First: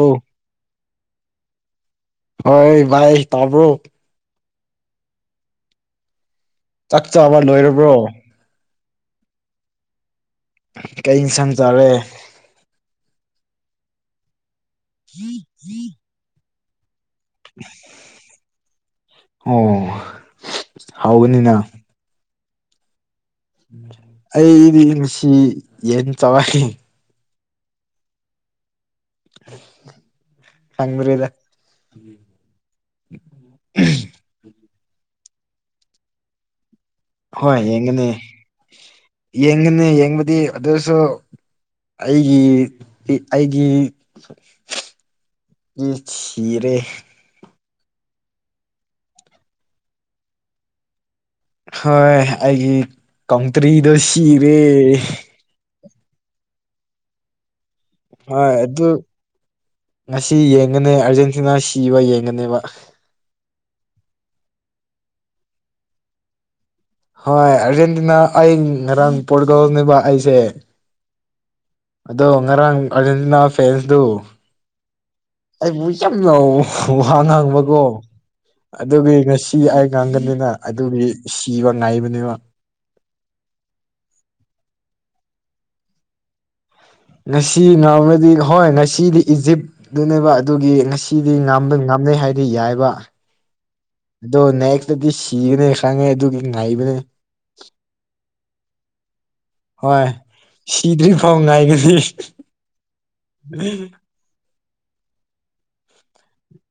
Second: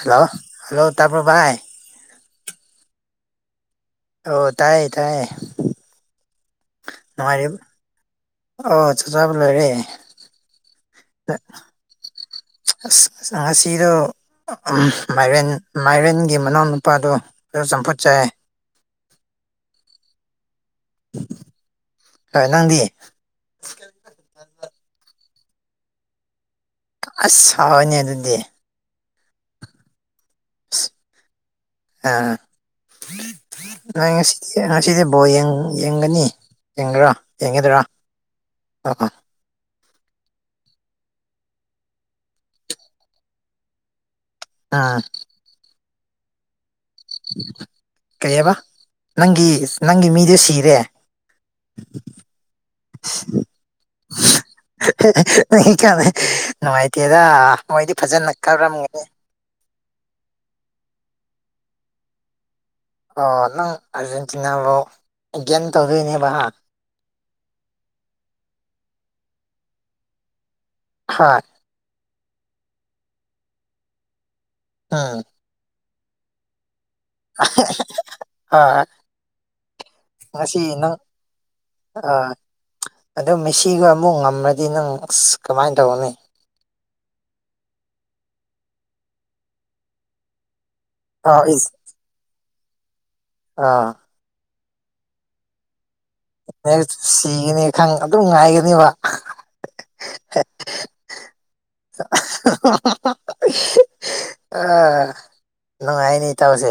hello hello ꯇꯥꯔꯕ꯭ꯔꯚꯥꯏ ꯍꯣꯏ ꯚꯥꯏ ꯇꯥꯕ꯭ꯔꯣ ꯑꯣ ꯇꯥꯏꯌꯦ ꯇꯥꯏꯌꯦ ꯆꯥꯛ ꯆꯥꯕ ꯅꯨꯡꯉꯥꯏꯔꯤ ꯂꯣꯏꯔꯕ꯭ꯔꯣ ꯑꯣ ꯆ ꯆꯥꯕ ꯂꯩꯒꯦ ꯀꯩ ꯏꯟꯁꯥꯡ ꯆꯥꯔꯦ ꯑꯁ ꯑꯁ ꯉꯁꯤꯗꯣ ꯃꯥꯏꯔꯦꯟ ꯃꯥꯏꯔꯦꯟꯒꯤ ꯃꯅꯥꯎꯅꯨꯄꯥꯗꯣ ꯑꯗꯨ ꯆꯝꯐꯠꯆꯦ ꯑꯣ ꯍꯥꯎꯒꯅꯤꯅ ꯍ ꯅꯪꯗꯤ ꯑꯩꯗꯤ ꯉꯁꯤ ꯌꯦꯟ ꯆꯔꯥꯛꯦ ꯑꯁ ꯍꯥꯎꯋꯅꯤ ꯑꯗꯨꯗꯤ ꯍꯪ ꯃꯔꯤꯗ ꯑ ꯅꯣꯏ ꯉꯁꯤꯗꯤ ꯉꯁꯤꯗꯤ ꯕꯣ ꯌꯦꯡꯒꯅꯤ ꯌꯦꯡꯒ꯭ꯔꯥ ꯍꯣꯏ ꯌꯦꯡꯒꯅꯤ ꯌꯦꯡꯒꯅꯤ ꯌꯦꯡꯕꯗꯤ ꯑꯗꯨꯁꯨ ꯑꯩꯒꯤ ꯑꯩꯒꯤ ꯑꯥ ꯆꯔꯦ ꯀꯩꯑꯕ ꯅꯪꯒꯤ ꯅꯪꯒꯤ ꯃꯤꯗꯨ ꯁꯤꯔꯦ ꯍꯣꯏ ꯑꯩꯒꯤ ꯀꯥꯡꯇ꯭ꯔꯤꯗꯣ ꯁꯤꯔꯦ ꯅ ꯀꯗ ꯅꯨꯡꯉꯥꯏꯇꯦꯗ ꯃꯣꯏꯗꯤ ꯐꯖꯅ ꯍꯣꯏ ꯑꯗꯨ ꯀꯥꯔꯝꯒꯅꯤ ꯉꯁꯤ ꯌꯦꯡꯒꯅꯦ ꯑꯥꯔꯖꯦꯟꯇꯤꯅꯥ ꯁꯤꯕ ꯌꯦꯡꯒꯅꯦꯕ ꯑꯣ ꯅꯪ ꯑꯥꯔꯖꯦꯟꯇꯤꯅꯥꯕꯨꯧ ꯒꯦꯟ ꯇꯧꯗꯣꯏꯅꯦꯕ ꯍꯣꯏ ꯑꯥꯔꯖꯦꯟꯇꯤꯅꯥ ꯑꯩ ꯉꯔꯥꯡ ꯄꯣꯔꯒꯧꯅꯦꯕ ꯑꯩꯁꯦ ꯍꯥ ꯑꯗꯣ ꯉꯔꯥꯡ ꯑꯥꯔꯖꯦꯟꯇꯤꯅꯥ ꯐꯦꯟꯁꯗꯨ ꯎꯝ ꯑꯩꯕꯨ ꯌꯥꯝ ꯋꯥꯍꯡ ꯍꯥꯡꯕꯀꯣ ꯍꯣꯏ ꯑꯗꯨꯒꯤ ꯉꯁꯤ ꯑꯩ ꯉꯥꯡꯒꯅꯤꯅ ꯉꯁꯤ ꯑꯗꯨꯒꯤ ꯁꯤꯕ ꯉꯥꯏꯕꯅꯦꯕ ꯑꯗꯣ ꯃꯤꯦꯁꯤꯒ ꯑꯃꯨꯛ ꯉꯝꯃꯗꯤ ꯅꯪ ꯑꯁ ꯀꯃꯥꯏꯅ ꯇꯧꯕꯅꯤ ꯉꯁꯤ ꯉꯥꯎꯕꯗꯤ ꯍꯣꯏ ꯉꯁꯤꯗꯤ ꯏꯖꯤꯞꯇꯅꯦꯕ ꯑꯗꯨꯒꯤ ꯉꯁꯤ ꯁꯤꯗꯤ ꯑꯥ ꯉ ꯏꯁ ꯉꯥꯝꯅꯩ ꯍꯥꯏꯗꯤ ꯌꯥꯏꯕ ꯑꯥ ꯑꯗꯣ ꯅꯦꯛꯁꯇꯗꯤ ꯁꯤꯒꯅꯤ ꯈꯪꯉꯦ ꯑꯗꯨ ꯁꯤꯒꯅꯤ ꯈꯪ ꯑꯗꯨꯝ ꯉꯥꯏꯒꯅꯦꯕ ꯍꯣꯏ ꯁꯤꯗ꯭ꯔꯤꯐꯥꯎ ꯉꯅꯥꯒꯁꯤ ꯑꯥ ꯅꯨꯡꯉꯥꯏꯅꯤ ꯇꯥꯎꯁꯦ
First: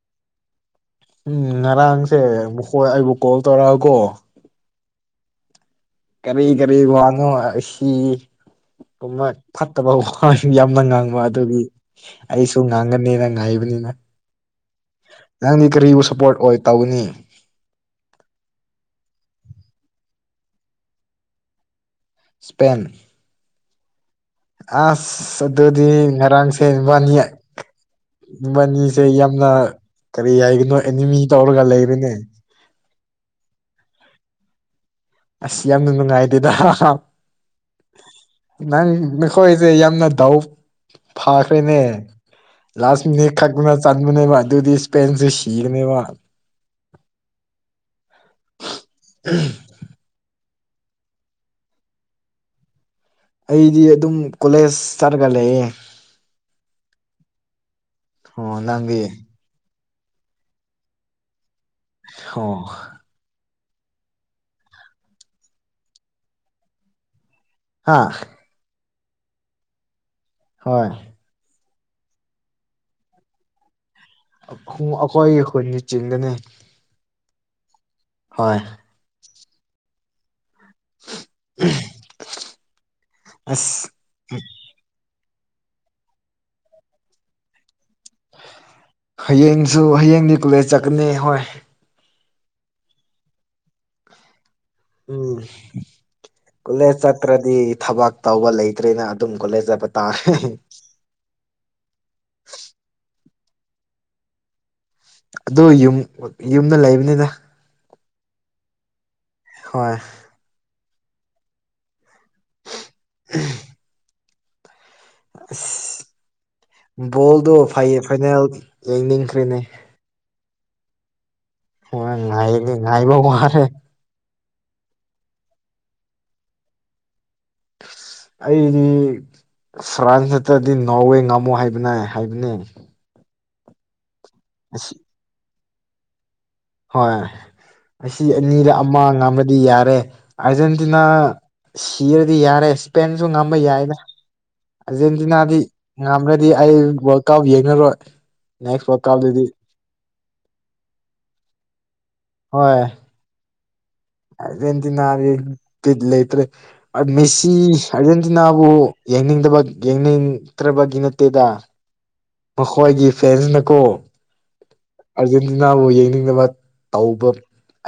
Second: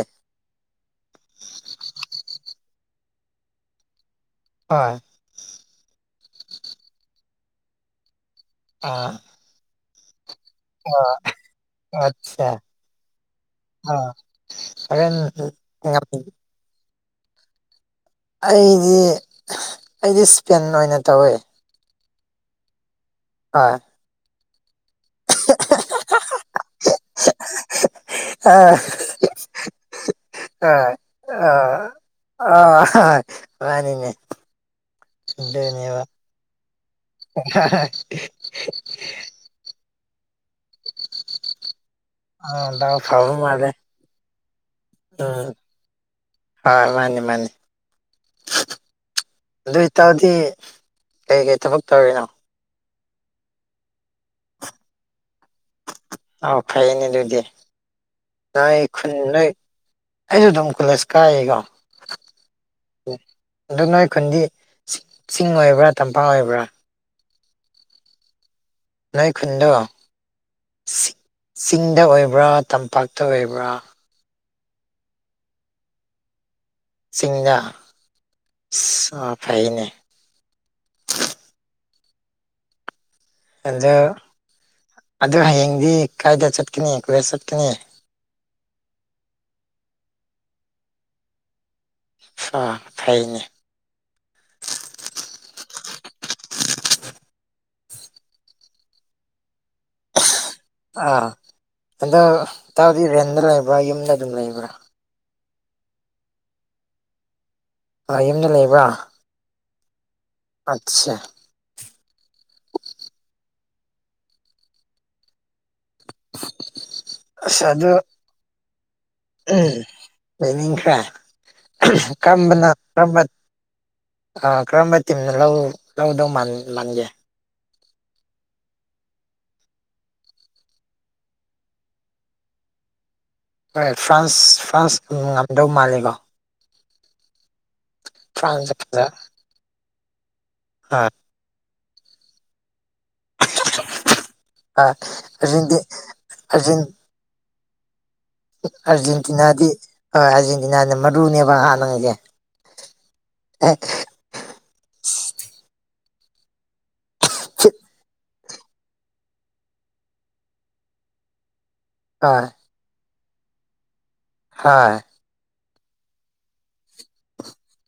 ꯎꯝ ꯉꯔꯥꯡꯁꯦ ꯃꯈꯣꯏ ꯑꯩꯕꯨ ꯀꯣꯜ ꯇꯧꯔꯛꯑꯀꯣ ꯍꯣꯏ ꯀꯔꯤ ꯀꯔꯤ ꯋꯥꯅꯣ ꯑꯁꯤ ꯑꯥ ꯄꯨꯝꯕ ꯐꯠꯇꯕ ꯍꯣꯏ ꯌꯥꯝꯅ ꯑꯥ ꯉꯥꯡꯕ ꯑꯗꯨꯒꯤ ꯑꯠꯆꯥ ꯑꯩꯁꯨ ꯉꯥꯡꯒꯅꯤꯅ ꯉꯥꯏꯕꯅꯤꯅ ꯁꯚꯦꯟ ꯅꯪꯗꯤ ꯀꯔꯤꯕꯨ ꯁꯄꯣꯔꯠ ꯑꯣꯏ ꯇꯧꯅꯤ ꯑꯩꯗꯤ ꯑꯩꯗꯤ ꯏꯁꯄꯦꯟ ꯑꯣꯏꯅ ꯇꯧꯋꯦ ꯁ꯭ꯄꯦꯟ ꯍ ꯑꯁ ꯑꯗꯨꯗꯤ ꯉꯔꯥꯡꯁꯦ ꯏꯕꯥꯅꯤ ꯑꯥ ꯏꯕꯥꯅꯤ ꯁꯦ ꯌꯥꯝꯅ ꯀꯔꯤ ꯍꯥꯏꯒꯅꯣ ꯑꯦꯅꯤꯃꯤ ꯇꯧꯔꯒ ꯂꯩꯔ‌ꯦꯅꯦ ꯑ ꯔꯅꯤꯅꯦ ꯑꯁ ꯌꯥꯝꯅ ꯅꯨꯡꯉꯥꯏꯗꯦꯗ ꯑ ꯅꯪ ꯃꯈꯣꯏꯁꯦ ꯌꯥꯝꯅ ꯗꯥꯎ ꯐꯈ꯭ꯔꯦꯅꯦ ꯗꯥꯎ ꯂꯥꯁ ꯐꯕ ꯃꯤꯅꯤꯠ ꯃꯥꯜꯂꯦ ꯈꯛꯅ ꯆꯟꯕꯅꯦꯕ ꯑꯗꯨꯗꯤ ꯏꯁꯄꯦꯟꯁ‌ꯦ ꯁꯤꯔꯅꯦꯕ ꯍ ꯃꯥꯅꯤ ꯃꯥꯅꯤ ꯎꯝ ꯑꯗꯨ ꯑꯣꯏꯇꯥꯔꯗꯤ ꯀꯩꯀꯩ ꯊꯕꯛ ꯇꯧꯔꯤꯅꯣ ꯑꯩꯗꯤ ꯑꯗꯨꯝ ꯀꯣꯂꯦꯖ ꯆꯠꯔꯒ ꯂꯩꯌꯦ ꯑꯥꯎ ꯐꯥꯏꯅꯦ ꯑꯗꯨꯗꯤ ꯑꯣ ꯑꯩꯥꯏ ꯅꯪꯗꯤ ꯈꯨꯟꯅꯩ ꯑꯩꯁꯨ ꯑꯗꯨꯝ ꯀꯣꯂꯦꯖ ꯀꯥꯏꯌꯦꯀꯣ ꯑꯣ ꯑꯣ ꯑꯗꯣ ꯅꯣꯏ ꯈꯨꯟꯗꯤ ꯆꯤꯡ ꯑꯣꯏꯕ꯭ꯔꯥ ꯇꯝꯄꯥꯛ ꯑꯣꯏꯕ꯭ꯔꯥ ꯍꯥꯥ ꯅꯣꯏꯈꯨꯟꯗꯣ ꯍꯣꯏ ꯆꯤꯡꯗ ꯑꯣꯏꯕ꯭ꯔꯥ ꯇꯝꯄꯥꯛꯇ ꯑꯣꯏꯕ꯭ꯔꯥ ꯑꯩꯈꯣꯏꯒꯤ ꯈꯨꯟꯅꯆꯤꯡꯗꯅꯦ ꯁꯤꯡꯌꯥ ꯍꯣꯏ ꯑꯣ ꯐꯩꯅꯦ ꯎ ꯑꯗꯣ ꯑꯗ‌ꯣ ꯍꯌꯦꯡꯗꯤ ꯀꯥꯏꯗ ꯆꯠꯀꯅꯤ ꯀꯦꯁ ꯆꯠꯀꯅꯤ ꯍꯌꯦꯡꯁꯨ ꯍꯌꯦꯡꯗꯤ ꯀꯣꯂꯦꯖ ꯆꯠꯀꯅꯤ ꯍꯣꯏ ꯑ ꯊꯥꯏꯅꯦ ꯎꯝ ꯀꯣꯂꯦꯖ ꯆꯠꯇ꯭ꯔꯗꯤ ꯊꯕꯛ ꯇꯧꯕ ꯂꯩꯇ꯭ꯔꯦꯅ ꯑꯗꯨꯝ ꯀꯣꯂꯦꯖ ꯆꯠꯄ ꯇꯥꯔꯦ ꯑꯥ ꯑꯗ ꯇꯥꯎꯗꯤ ꯔꯦꯟꯗ ꯂꯩꯕ꯭ꯔꯥ ꯌꯨꯝꯗ ꯑꯗꯨꯝ ꯂꯩꯕ꯭ꯔꯥ ꯑꯗꯨ ꯌꯨꯝ ꯌꯨꯝꯗ ꯂꯩꯕꯅꯤꯗ ꯌꯨꯝꯗ ꯂꯩꯕ꯭ꯔꯥ ꯍꯣꯏ ꯑꯠꯆꯥ ꯎꯝ ꯑꯁ ꯕꯣꯜꯗꯣ ꯑꯁ ꯑꯗꯨ ꯐꯥꯏꯅꯦꯜ ꯌꯦꯡꯅꯤꯡꯈ꯭ꯔꯦꯅꯦ ꯂꯩꯅꯤꯡ ꯈ꯭ꯔ‌ꯦ ꯍꯣꯏ ꯉꯥꯏꯅꯤ ꯉꯥꯏꯕ ꯀꯝꯕꯅꯝꯕ ꯋꯥꯔꯦ ꯑ ꯀꯔꯝꯕ ꯇꯤꯝꯅ ꯂꯧ ꯂꯧꯒꯗꯧ ꯃꯥꯟꯒꯦ ꯑꯩꯗꯤ ꯐ꯭ꯔꯥꯟꯁ ꯅꯠꯇ꯭ꯔꯗꯤ ꯅꯣꯔꯋꯦ ꯉꯝꯃꯣ ꯍꯥꯏꯕꯅ ꯍꯥꯏꯕꯅꯦ ꯍꯣꯏ ꯐ꯭ꯔꯥꯟꯁ ꯑꯁꯤ ꯐꯔ꯭ꯥꯟꯁ ꯉꯝꯗꯧ ꯃꯥꯜꯂꯤꯀꯣ ꯍꯣꯏ ꯑꯁꯤ ꯑꯅꯤꯗ ꯐ꯭ꯔꯥꯟꯁ ꯑꯃ ꯐꯖ ꯉꯝꯃꯕꯗꯤ ꯌꯥꯔꯦ ꯑꯥꯔꯖꯦꯟꯇꯤꯅꯥ ꯑ ꯁꯤꯔꯗꯤ ꯌꯥꯔꯦ ꯄꯦꯟꯁꯨ ꯉꯥꯝꯕ ꯌꯥꯏꯅ ꯑ ꯑꯥꯔꯖꯦꯟꯇꯤꯅꯥꯗꯤ ꯑꯔꯖꯦꯟꯇꯤ ꯉꯝꯃꯗꯤ ꯑꯩ ꯑꯔꯖꯦꯟ ꯒ‌ꯣꯜ ꯀꯥꯞ ꯌꯦꯡꯅꯔꯣꯏ ꯑꯥꯔꯖꯦꯟꯇꯤꯅꯥꯗꯤ ꯍꯣꯏ ꯑꯥꯔꯖꯦꯟꯇꯤꯅꯥꯅ ꯃꯔꯨꯅꯦꯕ ꯍꯥꯟꯅꯉꯩꯁꯦ ꯍꯣꯏ ꯑꯦꯛ ꯑꯔꯖꯦꯟꯇꯤꯅꯥ ꯌꯦ ꯄꯤꯠ ꯂꯩꯇ꯭ꯔꯦ ꯃꯦꯁꯤ ꯑꯔ ꯅꯥꯕꯨ ꯌꯦꯡꯅꯤꯡꯗꯕ ꯌꯦꯡꯅꯤꯡꯗ꯭ꯔꯕꯒꯤ ꯅꯠꯇꯦꯗ ꯑꯥꯏ ꯃꯈꯣꯏꯒꯤ ꯐꯦꯟꯁꯅꯀꯣ ꯍꯥ ꯑꯥꯔꯖꯦꯟꯇꯤꯅꯥꯕꯨ ꯌꯦꯡꯅꯤꯡꯅꯕ ꯇꯧꯕ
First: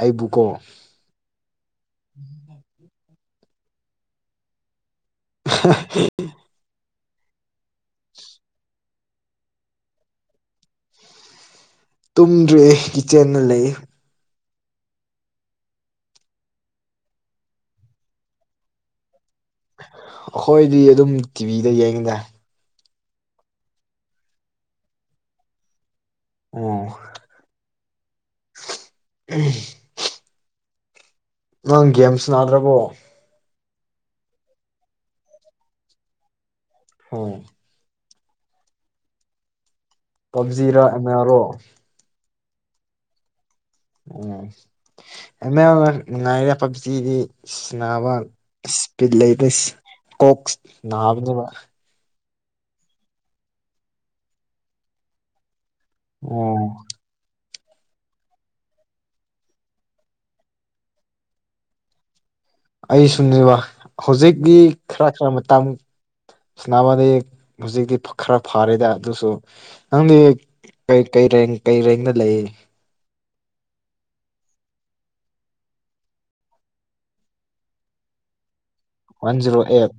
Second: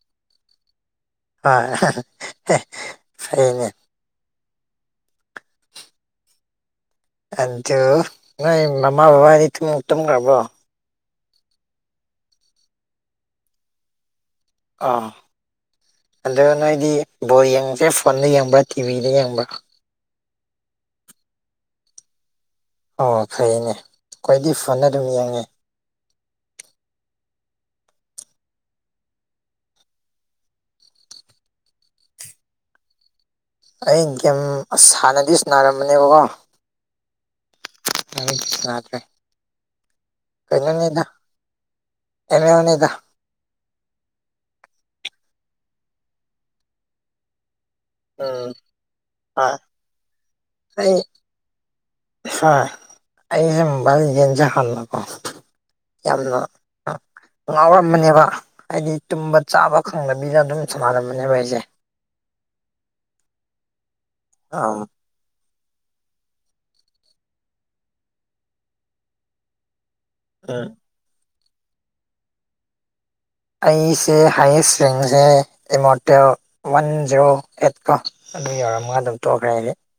ꯑꯩꯕꯨꯀꯣ ꯑ ꯑꯅꯦ [unintelligible] ꯑꯟꯗꯣ ꯅꯣꯏ ꯃꯃ ꯕꯕꯥꯅꯤ ꯊ ꯎꯛꯇ ꯔꯔꯕꯣ ꯇꯨꯝꯗ꯭ꯔꯦ ꯀꯤꯠꯆꯦꯟꯅ ꯂꯩ ꯑꯥ ꯑꯗꯣ ꯅꯣꯏꯗꯤ ꯕꯣꯏ ꯌꯦꯡꯁꯦ ꯐꯣꯟꯗ ꯌꯦꯡꯕ꯭ꯔꯥ ꯇꯤꯚꯤꯗ ꯌꯦꯡꯕ꯭ꯔꯥ ꯑꯩꯈꯣꯏꯗꯤ ꯑꯗꯨꯝ ꯇꯤꯚꯤꯗ ꯌꯦꯡꯉꯗꯔꯦ ꯑꯣ ꯐꯩꯅꯦ ꯈ꯭ꯋꯥꯏꯗꯤ ꯐꯅ ꯑꯗꯨꯝ ꯌꯦꯡꯉꯦ ꯑꯣꯝ [inaudible] ꯅꯪ ꯒꯦꯝ ꯁꯅꯥꯗ꯭ꯔꯕꯣ ꯑꯩ ꯒꯦꯝ ꯁꯥꯟꯅꯗꯤ ꯁꯅꯥꯔꯝꯕꯅꯦꯕꯀꯣ ꯍꯣ [unintelligible] ꯌꯥꯇ꯭ꯔꯦ ꯄꯞꯖꯤꯔꯥ ꯑ‌ꯦꯝꯃ‌ꯦꯜ ꯔ‌ꯣ ꯑꯦꯝꯃ‌ꯦꯜ ꯅꯦꯗ ꯎꯝ ꯑ ꯉꯥꯏꯔ ꯄꯞꯖꯤꯗꯤ ꯁꯅꯥꯕ ꯎꯝ ꯄꯤꯂꯗ ꯍꯣꯏ ꯀꯣꯛꯁ ꯅꯥꯕꯕ ꯁꯥꯔ ꯑꯩꯁꯦ ꯃꯣꯕꯥꯏꯜ ꯑꯦꯖꯦꯟꯁꯦ ꯈꯥꯟꯅꯀꯣ ꯌꯥꯝꯅ ꯑꯣ ꯉꯥꯎꯔꯝꯕꯅꯦꯕ ꯍꯥꯏꯗꯤ ꯇꯨꯝꯕ ꯆꯥꯕ ꯈꯪꯗꯕꯤꯗ ꯑꯗꯨꯝ ꯁꯥꯟꯅꯔꯝꯕꯅꯦꯕ ꯑꯩꯁꯦ ꯑꯩ ꯁꯨꯝꯅꯦꯕ ꯍꯧꯖꯤꯛꯀꯤ ꯑꯥ ꯈꯔ ꯈꯔ ꯃꯇꯥꯡ ꯁꯁꯅꯥꯕꯥꯗ ꯍꯧꯖꯤꯛꯇꯤ ꯈꯔ ꯐꯥꯔꯦꯗ ꯑꯗꯨꯁꯨ ꯅꯪꯗꯤ ꯎꯝ ꯀꯩ ꯀꯩ ꯔꯦꯡ ꯀꯩ ꯔꯦꯡꯅ ꯂꯩ ꯑꯩꯁꯦ ꯍꯥꯏꯌꯦꯁ ꯔꯤꯖꯦ ꯑꯦꯃꯣꯇꯣ ꯋꯥꯟ ꯖꯔꯣ ꯑꯦꯠꯀꯣ ꯑꯗꯨ ꯌꯧꯔꯝꯃꯒ ꯑꯗꯨꯝ ꯋꯥꯟ ꯇꯣꯛꯈ꯭ꯔꯦ ꯖꯤꯔꯣ ꯍꯥꯏꯗꯤ ꯑꯦꯠ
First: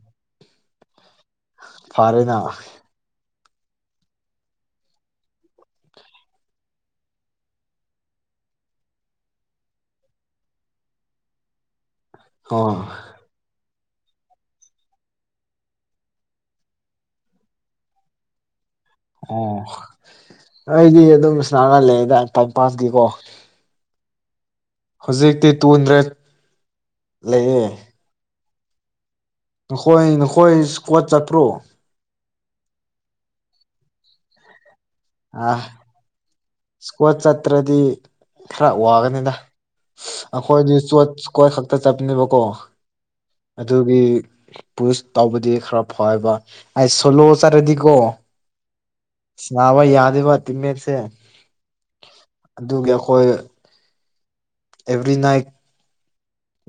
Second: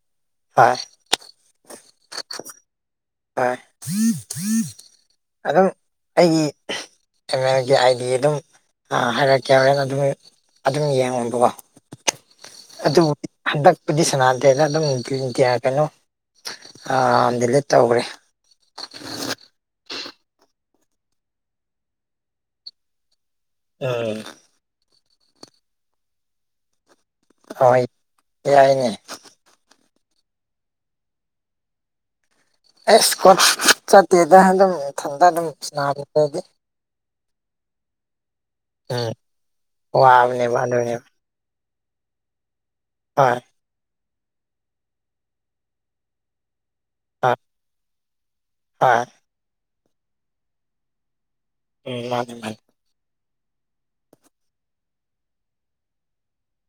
ꯍꯣꯏ ꯐꯥꯔꯦꯅ ꯍꯣꯏ ꯑꯗꯨꯝ ꯑꯩꯒꯤ ꯑꯦꯝ ꯑꯦꯜꯒꯤ ꯑꯥꯏ ꯗꯤ ꯑꯗꯨꯝ ꯍꯥꯏꯔꯛꯀꯦ ꯍꯣꯔꯦꯅ ꯑꯗꯨꯝ ꯑꯗꯨꯝ ꯌꯦꯡꯉꯣꯕꯀꯣ ꯑꯣ ꯑꯗꯨ ꯑꯗꯨ ꯍꯟꯗꯛꯄꯨꯗꯤ ꯁꯅꯥꯗꯦꯅ ꯑꯗꯨꯝ ꯀꯩꯅꯣ ꯗꯤꯂꯤꯠ ꯇꯧꯈ꯭ꯔꯦ ꯑꯣ ꯑꯩꯗꯤ ꯑꯗꯨꯝ ꯁꯅꯥꯒ ꯂꯩꯗ ꯇꯥ ꯄꯀꯤꯀꯣ ꯎꯝ ꯍꯧꯖꯤꯛꯇꯤ ꯇꯨꯗ꯭ꯔꯦ ꯍꯣꯏ ꯌꯥꯏꯅꯦ ꯅꯈꯣꯏ ꯅꯈꯣꯏ ꯀꯣꯠ ꯆꯠꯄ꯭ꯔꯣ ꯑꯩ ꯀꯣꯠ ꯆꯠꯇꯦꯗ ꯑꯗꯨꯝ ꯏꯊꯟꯇ ꯑꯗꯨꯝ ꯅꯥꯔꯤꯗꯤ ꯁꯀꯣꯠ ꯆꯠꯇ꯭ꯔꯗꯤ ꯈꯔ ꯎꯝ ꯋꯥꯒꯅꯤꯗ ꯋꯥꯕꯅꯦꯕ ꯑꯩꯈꯣꯏꯗꯤ ꯑꯗꯨꯅꯦꯕ ꯀꯣꯏ ꯁꯛꯇ ꯆꯞꯅꯤꯕꯣ ꯀꯣ ꯍꯣꯏ ꯑꯗꯨꯒꯤ ꯄꯨꯁ ꯇꯧꯕꯗꯤ ꯈꯔ ꯐꯕ ꯑꯩ ꯁꯣꯂꯣ ꯆꯥꯔꯦꯗꯤꯀꯣ ꯑꯥ ꯁꯕ ꯌꯥꯗ ꯋꯥ ꯇꯝꯃꯦꯔꯁꯦ ꯎꯝ ꯃꯥꯅꯤ ꯑꯗꯨꯒꯤ ꯑꯩꯈꯣꯏ ꯑꯦꯕ꯭ꯔꯤ ꯏꯠ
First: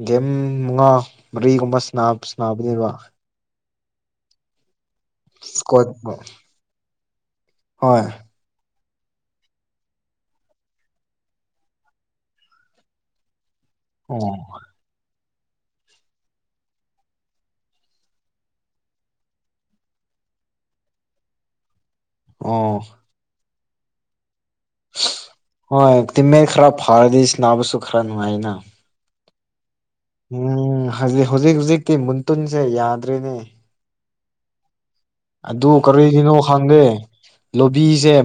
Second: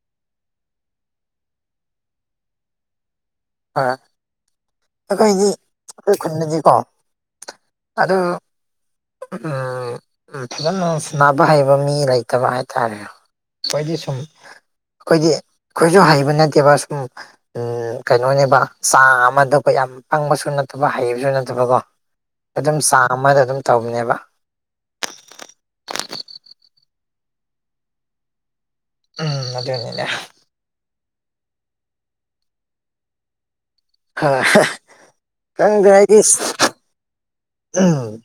ꯒꯦꯝ ꯃꯉꯥ ꯃꯔꯤꯒꯨꯝꯕ ꯁꯅꯥꯕꯅꯦꯕ ꯍꯣꯏ ꯑꯩꯈꯣꯏꯗꯤ ꯏꯁꯀ꯭ꯋꯥꯠ ꯑꯩꯈꯣꯏ ꯈꯨꯟꯗꯗꯤꯀꯣ ꯍꯣꯏ ꯑꯗꯨ ꯎꯝ ꯐꯖꯅ ꯁꯅꯕ ꯍꯩꯕ ꯃꯤ ꯂꯩꯇꯕ ꯍꯥꯏꯇꯥꯔꯦ ꯀꯣꯏꯗꯤꯁꯨꯝ ꯑꯣ ꯑꯩꯈꯣꯏꯗꯤ ꯑꯩꯈꯣꯏꯁꯨ ꯍꯩꯕ ꯅꯠꯇꯦꯕ ꯁꯁꯨꯝ ꯀꯩꯅꯣꯅꯦꯕ ꯆꯥ ꯑꯃꯗ ꯑꯩꯈꯣꯏ ꯌꯥꯝ ꯄꯪꯕꯁꯨ ꯅꯠꯇꯕ ꯍꯩꯕꯁꯨ ꯅꯠꯇꯕꯀꯣ ꯑꯣ ꯑꯗꯨꯝ ꯆꯥꯃꯗ ꯑꯗꯨꯝ ꯇꯧꯕꯅꯦꯕ ꯍꯣꯏ ꯇꯃꯦ ꯈꯔ ꯐꯥꯔꯗꯁ ꯅꯥ ꯄꯁꯁꯨ ꯈꯔ ꯅꯨꯡꯉꯥꯏꯅ ꯎꯝ ꯑꯗꯨꯅꯤꯅ ꯎꯝ ꯍꯧꯖꯤꯛ ꯍꯧꯖꯤꯛ ꯍꯧꯨꯖꯤꯛꯇꯤ ꯃꯨꯟꯇꯨꯟꯁꯦ ꯌꯥꯗ꯭ꯔꯤꯅꯦ ꯍꯥ [unintelligible] ꯑꯗꯨ ꯀꯔꯤꯒꯤꯅꯣ ꯈꯪꯗꯦ ꯂꯣꯕꯤꯁꯦ ꯎꯝ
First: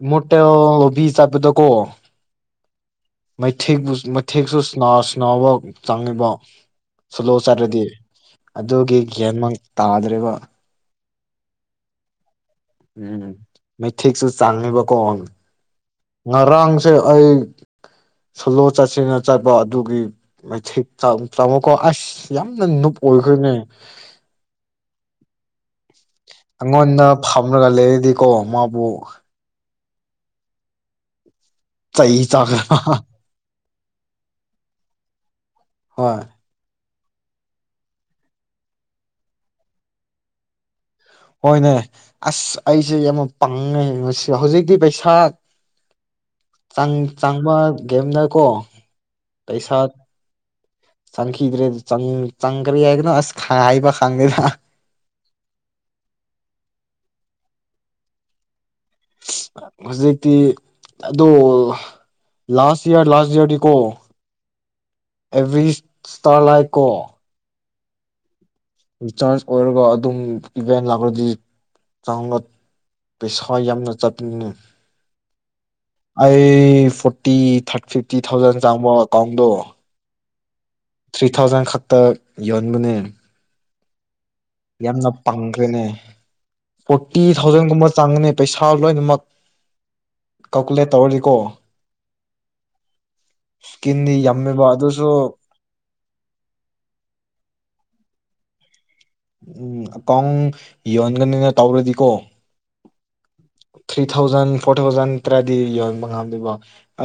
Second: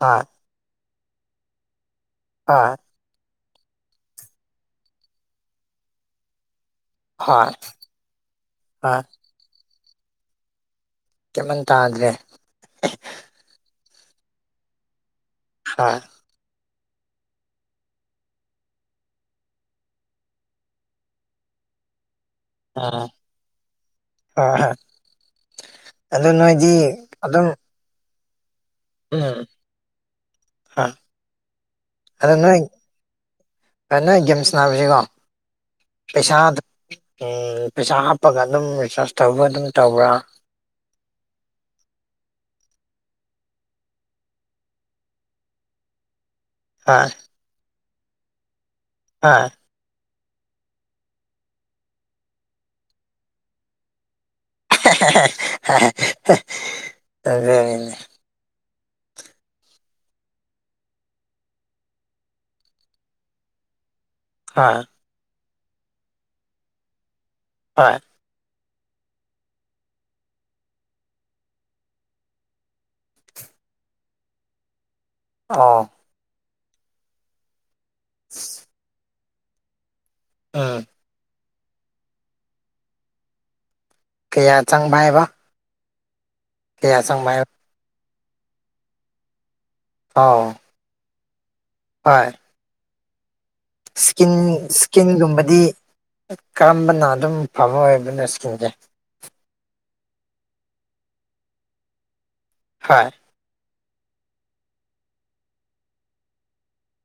ꯍꯣꯏ ꯃꯣꯇꯣ ꯕꯤ ꯆꯠꯄꯗꯣ ꯀꯣ ꯑꯥ ꯃꯩꯊꯦꯛ ꯃꯩꯊꯦꯛꯁꯨ ꯁꯅꯥꯕ ꯆꯪꯉꯤꯕ ꯁꯣꯂꯣ ꯍꯣꯏ ꯆꯠ꯭ꯔꯗꯤ ꯑꯗꯨꯒꯤ ꯍꯣꯏ ꯒ꯭ꯌꯥꯟꯃꯥꯟ ꯇꯥꯗ꯭ꯔꯦꯕ ꯒ꯭ꯌꯥꯟ ꯃꯥꯟ ꯇꯥꯗ꯭ꯔꯦ ꯎꯝ ꯃꯩꯊꯦꯛꯁꯨ ꯆꯥꯡꯉꯦꯕꯀꯣ ꯍꯥ ꯉꯔꯥꯡꯁꯦ ꯑꯩ ꯁꯣꯂꯣ ꯆꯠꯁꯤꯟꯅ ꯆꯠꯄ ꯑꯗꯨꯒꯤ ꯃꯩꯊꯤ ꯆꯥꯃꯨꯛꯀꯣ ꯑꯁ ꯌꯥꯝꯅ ꯅꯨꯞ ꯑꯣꯏꯈ꯭ꯔꯦꯅꯦ ꯑꯥ ꯑꯩꯉꯣꯟꯗ ꯐꯝꯂꯒ ꯂꯩꯔꯗꯤꯀꯣ ꯃꯥꯕꯨ ꯎꯝ ꯑ ꯆꯩ ꯑꯗꯥ ꯉꯔꯥꯡ ꯆꯥꯒꯗꯕ ꯅꯪ ꯒꯦꯝꯁ ꯁꯥꯟꯅꯕꯁꯤꯀꯣ ꯍꯣꯏ ꯄꯩꯁꯥ ꯑꯝ ꯄꯩꯁꯥ ꯍꯥꯞꯄꯒ ꯑꯗꯨꯝ ꯔꯤꯆꯥꯔꯖ ꯇꯧꯕ ꯑꯗꯨꯝ ꯇꯧꯕ꯭ꯔꯥ ꯍꯣꯏꯅꯦ ꯑꯁ ꯑꯩꯁꯦ ꯌꯥꯝ ꯄꯥꯡꯉꯦ ꯍꯧꯖꯤꯛꯇꯤ ꯄꯩꯁꯥ ꯆꯥꯡ ꯍꯣꯏ ꯆꯥꯡꯕ ꯒꯦꯝꯗꯀꯣ ꯑ ꯄꯩꯁꯥ ꯆꯪꯈꯤꯗ꯭ꯔꯦ ꯆꯪꯈ꯭ꯔꯦ ꯍꯥꯏꯗꯅ ꯑꯁ ꯍꯥꯏꯕ ꯈꯪꯗꯦꯗ [unintelligible] ꯍꯧꯖꯤꯛꯇꯤ ꯑꯗꯣꯜ ꯂꯥꯁ ꯌꯥꯔ ꯂꯥꯁ ꯌꯥꯔꯒꯤꯗꯤꯀꯣ ꯍ ꯑꯦꯕ꯭ꯔꯤ ꯏꯁꯇꯥꯔ ꯂꯥꯏꯠ ꯀꯣ ꯍꯣꯏ ꯔꯤꯆꯥꯔꯖ ꯑꯣꯏꯔꯒ ꯑꯗꯨꯝ ꯏꯚꯦꯟ ꯂꯥꯛꯂꯗꯤ ꯄꯩꯁꯥ ꯌꯥꯝꯅ ꯆꯠꯄꯅꯤꯅꯦ ꯑꯣ ꯑꯩ ꯐꯣꯔꯇꯤ ꯊꯥꯔꯇꯤ ꯐꯤꯐꯇꯤ ꯊꯥꯎꯖꯟ ꯆꯥꯡꯕ ꯑꯦꯀꯥꯎꯟꯗꯣ ꯎꯝ ꯊ꯭ꯔꯤ ꯊꯥꯎꯖꯟ ꯈꯛꯇ ꯌꯣꯟꯕꯅꯦ ꯀꯌꯥ ꯆꯪꯕ ꯌꯥꯝꯅ ꯍꯥꯏꯕ ꯄꯪꯈ꯭ꯔꯦꯅꯦ ꯀꯌꯥ ꯐꯣꯔꯇꯤ ꯆꯪꯕ ꯍꯥꯏꯕ ꯊꯥꯎꯖꯟꯒꯨꯝꯕ ꯆꯥꯡꯒꯅꯤ ꯄꯩꯁꯥ ꯂꯣꯏꯅꯃꯛ ꯑꯣ ꯀꯜꯀꯨꯂꯦꯠ ꯇꯧꯔꯗꯤꯀꯣ ꯍꯣꯏ ꯏꯁꯀꯤꯝꯗꯤ ꯏꯁꯀꯤꯟ ꯌꯥꯝꯃꯦꯕ ꯑꯗꯨꯁꯨ ꯏꯁꯀꯤꯟꯒꯨꯝꯕꯗꯤ ꯀꯔꯝꯕꯅ ꯑꯗꯨꯝ ꯐꯕ ꯑꯣꯏꯕꯅꯣ ꯏꯁꯀꯤꯟꯁꯦ ꯎꯝ ꯑꯀꯥꯎꯟ ꯌꯣꯟꯒꯅꯤꯅ ꯇꯧꯔꯗꯤꯀꯣ ꯍꯣꯏ ꯊ꯭ꯔꯤ ꯊꯥꯎꯖꯟ ꯐꯣꯔ ꯊꯥꯎꯖꯟ ꯇꯔꯥꯗꯤ ꯌꯣꯟꯟꯕ ꯉꯥꯝꯗꯣꯏꯕꯣ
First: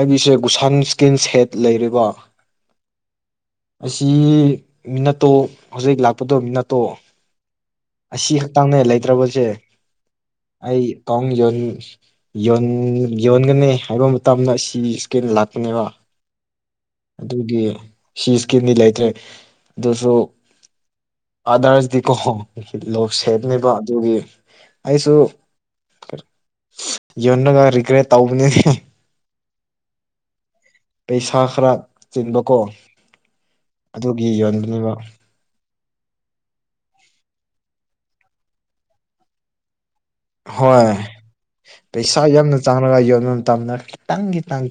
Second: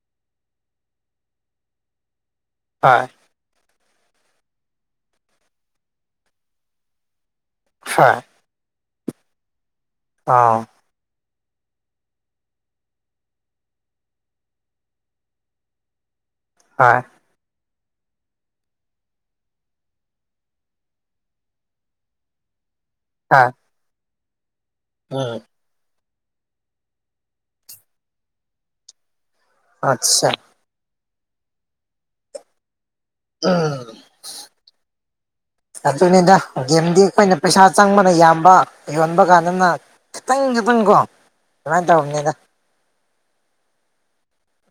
ꯑꯩꯒꯤꯁꯦ ꯒꯨꯁꯥꯟ ꯏꯁꯀꯤꯟ ꯁꯦꯠ ꯂꯩꯔꯤꯕꯣ ꯍꯣꯏ ꯑꯁꯤ ꯃꯤꯅꯠꯇꯣ ꯍꯧꯖꯤꯛ ꯂꯥꯛꯄꯗꯧ ꯃꯤꯅꯠꯇꯣ ꯍꯣꯏ ꯑꯁꯤ ꯈꯛꯇꯥꯡꯅꯦ ꯂꯩꯇ꯭ꯔꯕꯁꯦ ꯑꯥ ꯑꯩ ꯑꯀꯥꯎꯟ ꯌꯣꯟ ꯌꯣꯟ ꯌꯣꯟꯒꯅꯤ ꯍꯥꯏꯕ ꯃꯇꯝꯗ ꯁꯤ ꯏꯁꯀꯤꯜ ꯂꯥꯛꯄꯅꯦꯕ ꯍ ꯑꯗꯨꯒꯤ ꯁꯤ ꯏꯁꯀꯤꯝꯗꯤ ꯂꯩꯇ꯭ꯔꯦ ꯑꯗꯨꯁꯨ ꯑꯥꯗꯔꯁꯗꯤꯀꯣ ꯂꯣꯛ ꯍꯣꯏ ꯁꯦꯠꯅꯦꯕ ꯑꯗꯨꯒꯤ ꯑꯩꯁꯨ ꯎꯝ ꯌꯟꯅꯒ ꯔꯤꯒ꯭ꯔꯦꯠ ꯇꯧꯕꯅꯤ ꯑꯠꯆꯥ ꯄꯩꯁꯥ ꯈꯔ ꯆꯤꯟꯕꯀꯣ ꯑꯥ ꯑꯗꯨꯒꯤ ꯌꯣꯟꯕꯅꯦꯕ ꯑꯗꯨꯅꯤꯗ ꯒꯦꯝꯗꯤ ꯑꯩꯈꯣꯏꯅ ꯄꯩꯁꯥ ꯆꯪꯕꯅ ꯌꯥꯝꯕ ꯌꯣꯟꯕ ꯀꯥꯟꯗꯅ ꯈꯤꯇꯪ ꯈꯤꯇꯪ ꯀꯣ ꯁꯨꯃꯥꯏꯅ ꯇꯧꯔꯕꯅꯤꯅ ꯆꯥꯡꯉꯒ ꯌꯣꯟ ꯃꯇꯝꯝꯗ ꯇꯪꯒꯤ ꯇꯪ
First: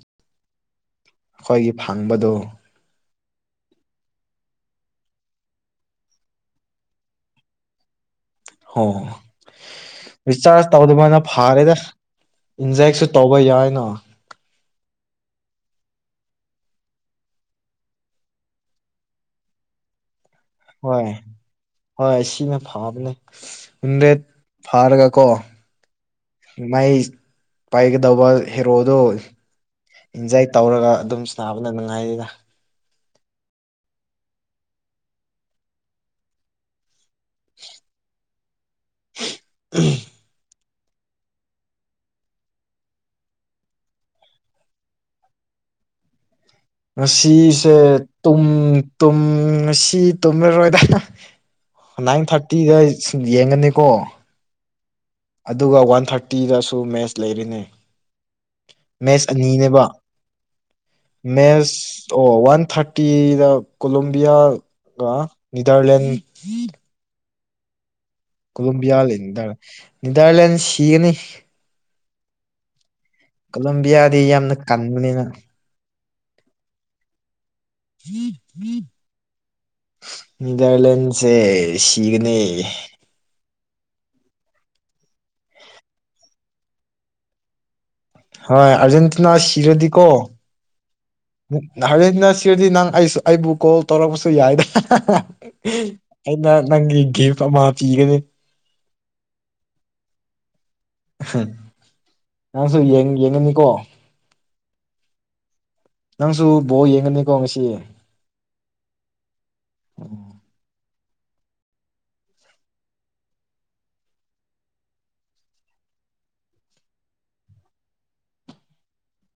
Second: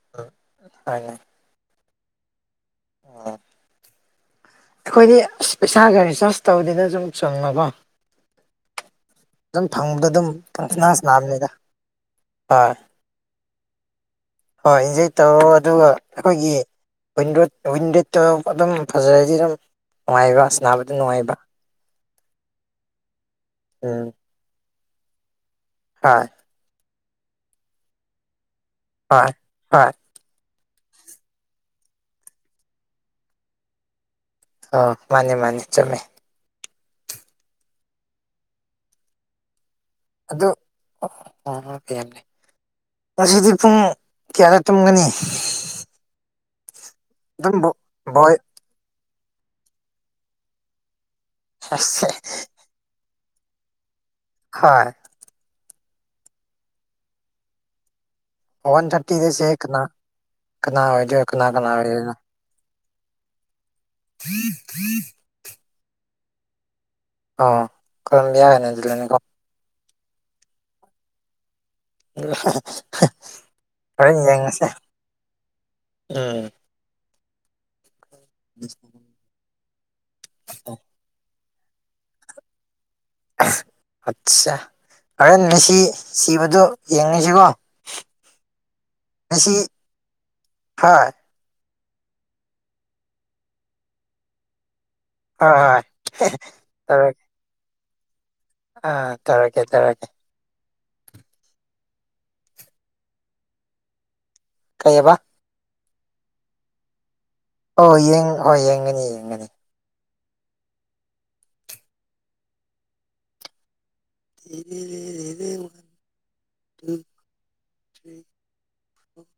ꯍꯥꯏ ꯑꯩꯈꯣꯏꯒꯤ ꯐꯪꯕꯗꯣ ꯑꯣ ꯑꯩꯈꯣꯏꯗꯤ ꯑꯁ ꯄꯩꯁꯥꯒ ꯔꯤꯆꯥꯔꯖ ꯇꯧꯗꯅ ꯁꯨꯝ ꯆꯪꯉꯕꯣ ꯑ ꯐꯪꯕꯗ ꯑꯗꯨꯝ ꯔꯤꯆꯥꯔꯖ ꯄꯪꯁꯅꯥ ꯇꯧꯗꯃꯅ ꯁꯅꯥꯕꯅꯤꯗ ꯐꯥꯔꯦꯗ ꯍꯣꯏ ꯏꯟꯖꯦꯛꯁꯨ ꯇꯧꯕ ꯌꯥꯏꯅ ꯍꯣꯏ ꯏꯟꯖꯣꯏ ꯇꯧꯔꯣ ꯑꯗꯨꯒ ꯑꯩꯈꯣꯏꯒꯤ ꯋꯤꯟꯗꯣꯗ ꯋꯤꯟ ꯔꯦꯗꯠꯇꯣ ꯑꯗꯨꯝ ꯐꯖꯔꯗꯤ ꯑꯗꯨꯝ ꯅꯨꯡꯉꯥꯏꯕ ꯁꯅꯥꯕꯗ ꯍꯣꯏ ꯅꯨꯡꯉꯥꯏꯕ ꯍꯣꯏ ꯁꯤꯅ ꯐꯕꯅꯦꯗꯦꯠ ꯐꯥꯔꯒ ꯀꯣ ꯍ ꯃꯥꯏ ꯄꯥꯏꯒꯗꯧꯕ ꯍꯦꯔꯣꯗꯣ ꯍꯣꯏ ꯍꯣꯏ ꯏꯟꯖꯣꯏ ꯇꯧꯔꯒ ꯑꯗꯨꯝꯕꯅ ꯅꯨꯡꯉꯥꯏꯔꯤꯗ ꯑ ꯃꯥꯅꯦ ꯃꯥꯅꯦ ꯆꯨꯝꯃꯦ [unintelligible] ꯎꯝ ꯑꯗꯨ ꯑꯣꯃꯦ ꯉꯁꯤꯗꯤ ꯄꯨꯡ ꯀꯌꯥꯗ ꯇꯨꯝꯒꯅꯤ ꯑꯗꯨꯝ ꯉꯁꯤꯁꯦ ꯕꯣꯏ ꯇꯨꯝ ꯇꯨꯝ ꯉꯁꯤ ꯇꯨꯝꯂꯔꯣꯏꯗ ꯑꯁ ꯅꯥꯏꯟ ꯊꯥꯔꯇꯤꯗ ꯌꯦꯡꯒꯅꯤꯀꯣ ꯍ ꯑꯗꯨꯒ ꯋꯥꯟ ꯊꯥꯔꯇꯤꯗꯁꯨ ꯃꯦꯠꯆ ꯂꯩꯔꯤꯅꯦ ꯋꯥꯟ ꯃꯦꯁ ꯊꯥꯔꯇꯤꯗꯁꯦ ꯀꯅꯥ ꯑꯅꯤꯅꯦꯕ ꯀꯅꯥ ꯑꯣꯏꯗꯣꯏ ꯀꯅꯥ ꯀꯅꯥ ꯃꯦꯁ ꯑꯣꯏꯗꯣꯏꯅꯣ ꯑꯣ ꯋꯥꯟ ꯊꯥꯔꯇꯤ ꯇꯤꯗ ꯀꯣꯂꯣꯕꯤꯌꯥꯒ ꯅꯤꯗꯔꯂꯦꯟ ꯑꯣ ꯀꯂꯦꯝꯤꯌꯥ ꯍꯥꯏꯅ ꯑꯗꯨ ꯅꯅꯤꯗꯔꯂꯦꯟ ꯁꯤꯒꯅꯤ ꯎ ꯀꯣꯂꯝꯕꯤꯌꯥꯗꯤ ꯌꯥꯝꯅ ꯀꯟꯕꯅꯤꯅ ꯎꯝ [unintelligible] [unintelligible] ꯅꯅꯤꯗꯔꯂꯦꯟꯁꯦ ꯁꯤꯒꯅꯦ ꯑꯠꯆꯥ ꯍꯔꯦꯟꯅꯦꯁꯤ ꯁꯤꯕꯗꯣ ꯌꯦꯡꯉꯁꯤꯀꯣ ꯍꯣꯏ ꯑꯔꯖꯦꯟꯇꯅꯥ ꯉꯁꯤ ꯁꯤꯔꯗꯤ ꯀꯣ ꯍꯣꯏ ꯍꯔꯦꯟꯅ ꯁꯤꯔꯗꯤ ꯅꯪ ꯑꯩꯁꯨ ꯑꯩꯕꯨ ꯀꯣꯜ ꯇꯧꯔꯛꯄꯁꯨ ꯌꯥꯏꯗ ꯍꯣꯏ ꯍꯣꯏ ꯑꯩꯅ ꯅꯪꯒꯦ ꯃꯥ ꯄꯤꯒꯅꯦ ꯑ ꯇꯔꯣꯀꯦ ꯇꯔꯣꯀꯦ ꯅꯪꯁꯨ ꯌꯦꯡꯉꯅꯤꯀꯣ ꯀꯩꯌꯦꯕ ꯅꯪꯁꯨ ꯕꯣ ꯌꯦꯡ ꯑꯣꯡ ꯍꯣꯏ ꯌꯦꯡꯒꯅꯤ ꯌꯦꯡꯒꯅꯤ ꯑꯣ ꯗ